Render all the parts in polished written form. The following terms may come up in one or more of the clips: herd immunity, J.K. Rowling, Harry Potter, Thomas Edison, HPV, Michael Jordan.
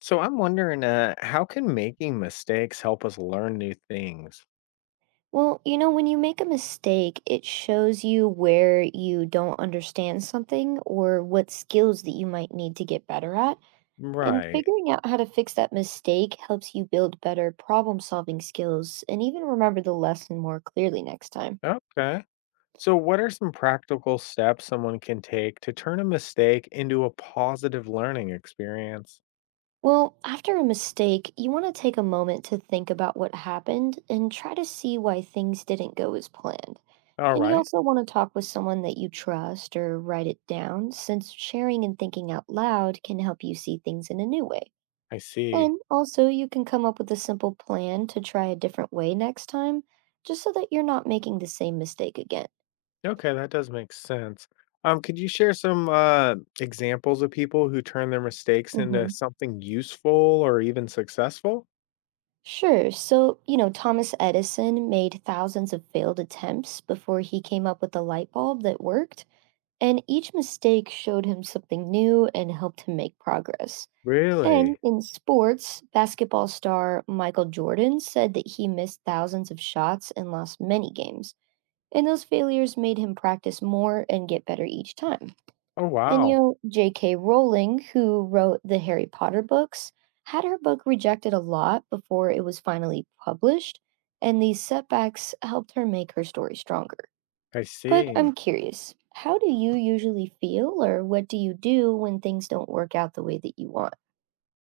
So I'm wondering, how can making mistakes help us learn new things? Well, you know, when you make a mistake, it shows you where you don't understand something or what skills that you might need to get better at. And Right. figuring out how to fix that mistake helps you build better problem solving skills and even remember the lesson more clearly next time. Okay. So, what are some practical steps someone can take to turn a mistake into a positive learning experience? Well, after a mistake, you want to take a moment to think about what happened and try to see why things didn't go as planned. All And you right. also want to talk with someone that you trust or write it down, since sharing and thinking out loud can help you see things in a new way. I see. And also, you can come up with a simple plan to try a different way next time, just so that you're not making the same mistake again. Okay, that does make sense. Could you share some examples of people who turn their mistakes into Hmm. something useful or even successful? Sure. So, you know, Thomas Edison made thousands of failed attempts before he came up with the light bulb that worked, and each mistake showed him something new and helped him make progress. And Really? in sports, basketball star Michael Jordan said that he missed thousands of shots and lost many games. And those failures made him practice more and get better each time. Oh, And you wow. know, J.K. Rowling, who wrote the Harry Potter books, had her book rejected a lot before it was finally published, and these setbacks helped her make her story stronger. I But I'm see. curious, how do you usually feel or what do you do when things don't work out the way that you want?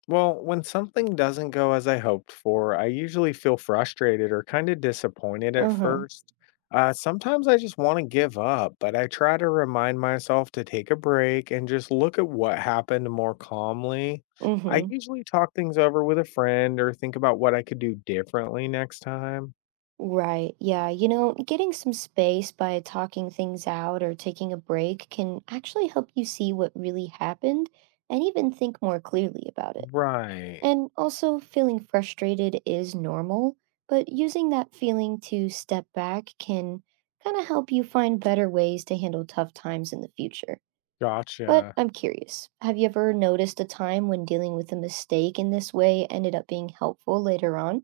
Well, when something doesn't go as I hoped for, I usually feel frustrated or kind of disappointed at Uh-huh. first. Sometimes I just want to give up, but I try to remind myself to take a break and just look at what happened more calmly. I Mm-hmm. usually talk things over with a friend or think about what I could do differently next time. Right. Yeah. You know, getting some space by talking things out or taking a break can actually help you see what really happened and even think more clearly about it. Right. And also, feeling frustrated is normal, but using that feeling to step back can kind of help you find better ways to handle tough times in the future. But Gotcha. I'm curious, have you ever noticed a time when dealing with a mistake in this way ended up being helpful later on?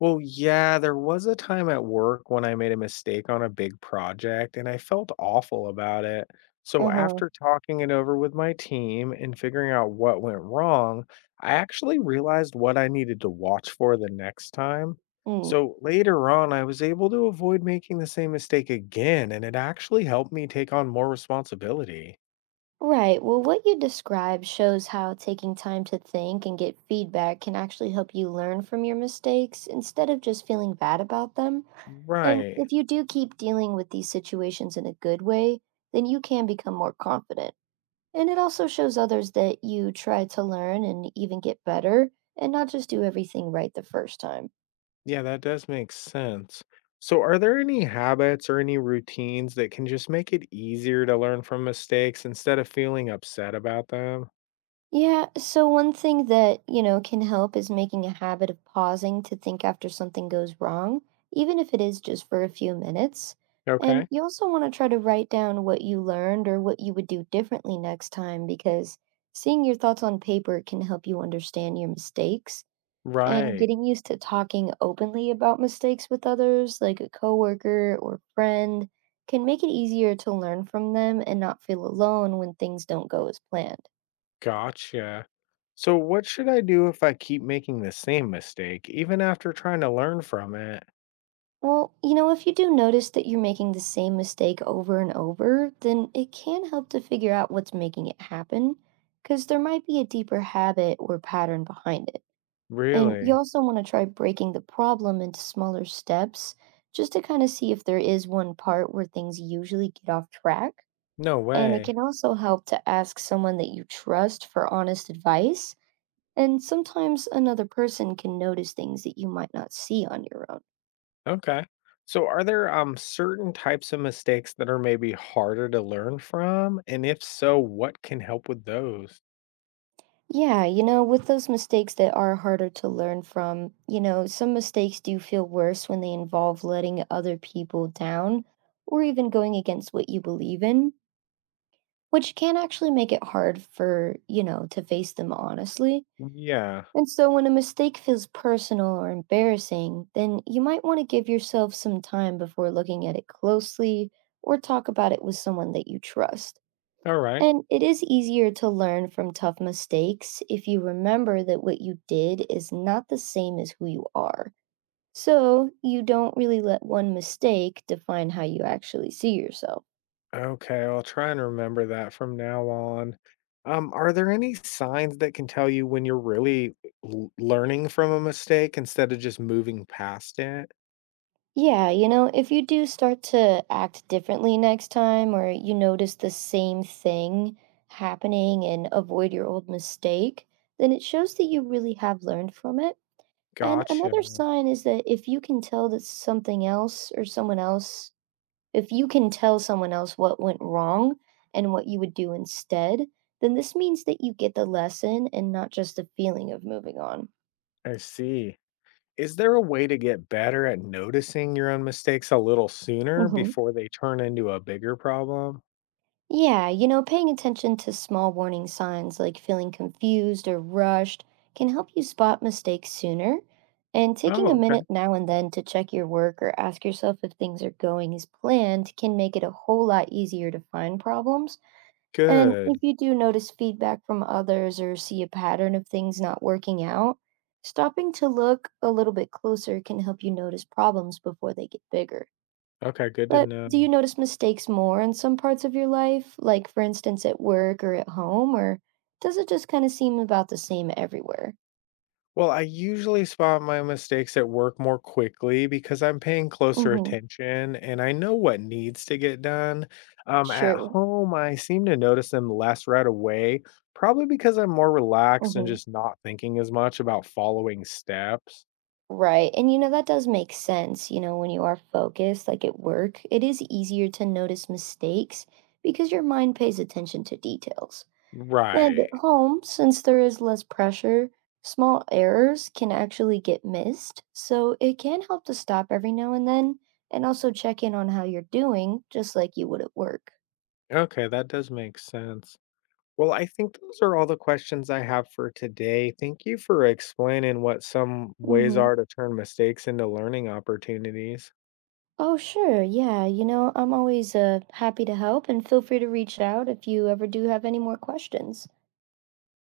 Well, yeah, there was a time at work when I made a mistake on a big project and I felt awful about it. So, Uh huh. after talking it over with my team and figuring out what went wrong, I actually realized what I needed to watch for the next time. Mm. So, later on, I was able to avoid making the same mistake again, and it actually helped me take on more responsibility. Right. Well, what you described shows how taking time to think and get feedback can actually help you learn from your mistakes instead of just feeling bad about them. And Right. if you do keep dealing with these situations in a good way, then you can become more confident. And it also shows others that you try to learn and even get better and not just do everything right the first time. Yeah, that does make sense. So, are there any habits or any routines that can just make it easier to learn from mistakes instead of feeling upset about them? Yeah, so one thing that, you know, can help is making a habit of pausing to think after something goes wrong, even if it is just for a few minutes. And Okay. you also want to try to write down what you learned or what you would do differently next time, because seeing your thoughts on paper can help you understand your mistakes. And Right. getting used to talking openly about mistakes with others, like a coworker or friend, can make it easier to learn from them and not feel alone when things don't go as planned. Gotcha. So, what should I do if I keep making the same mistake, even after trying to learn from it? Well, you know, if you do notice that you're making the same mistake over and over, then it can help to figure out what's making it happen, because there might be a deeper habit or pattern behind it. And you Really? also want to try breaking the problem into smaller steps just to kind of see if there is one part where things usually get off track. No And it way. can also help to ask someone that you trust for honest advice. And sometimes another person can notice things that you might not see on your own. Okay. So, are there certain types of mistakes that are maybe harder to learn from? And if so, what can help with those? Yeah, you know, with those mistakes that are harder to learn from, you know, some mistakes do feel worse when they involve letting other people down or even going against what you believe in, which can actually make it hard for, you know, to face them honestly. Yeah. And so when a mistake feels personal or embarrassing, then you might want to give yourself some time before looking at it closely or talk about it with someone that you trust. All right. And it is easier to learn from tough mistakes if you remember that what you did is not the same as who you are. So you don't really let one mistake define how you actually see yourself. Okay, I'll try and remember that from now on. Are there any signs that can tell you when you're really learning from a mistake instead of just moving past it? Yeah, you know, if you do start to act differently next time or you notice the same thing happening and avoid your old mistake, then it shows that you really have learned from it. And Gotcha. another sign is that if you can tell that something else or someone else if you can tell someone else what went wrong and what you would do instead, then this means that you get the lesson and not just the feeling of moving on. I see. Is there a way to get better at noticing your own mistakes a little sooner Hmm. before they turn into a bigger problem? Yeah, you know, paying attention to small warning signs like feeling confused or rushed can help you spot mistakes sooner. And Oh, taking a okay. minute now and then to check your work or ask yourself if things are going as planned can make it a whole lot easier to find problems. And Good. if you do notice feedback from others or see a pattern of things not working out, stopping to look a little bit closer can help you notice problems before they get bigger. Okay, good to But do you know. notice mistakes more in some parts of your life, like for instance at work or at home, or does it just kind of seem about the same everywhere? Well, I usually spot my mistakes at work more quickly because I'm paying closer Mm-hmm. attention and I know what needs to get done. At Sure. home, I seem to notice them less right away, probably because I'm more relaxed and Mm-hmm. just not thinking as much about following steps. Right. And you know, that does make sense. You know, when you are focused, like at work, it is easier to notice mistakes because your mind pays attention to details. At Right. home, since there is less pressure, small errors can actually get missed, so it can help to stop every now and then and also check in on how you're doing, just like you would at work. Okay, that does make sense. Well, I think those are all the questions I have for today. Thank you for explaining what some ways Hmm. are to turn mistakes into learning opportunities. Oh, sure. Yeah. You know, I'm always happy to help, and feel free to reach out if you ever do have any more questions.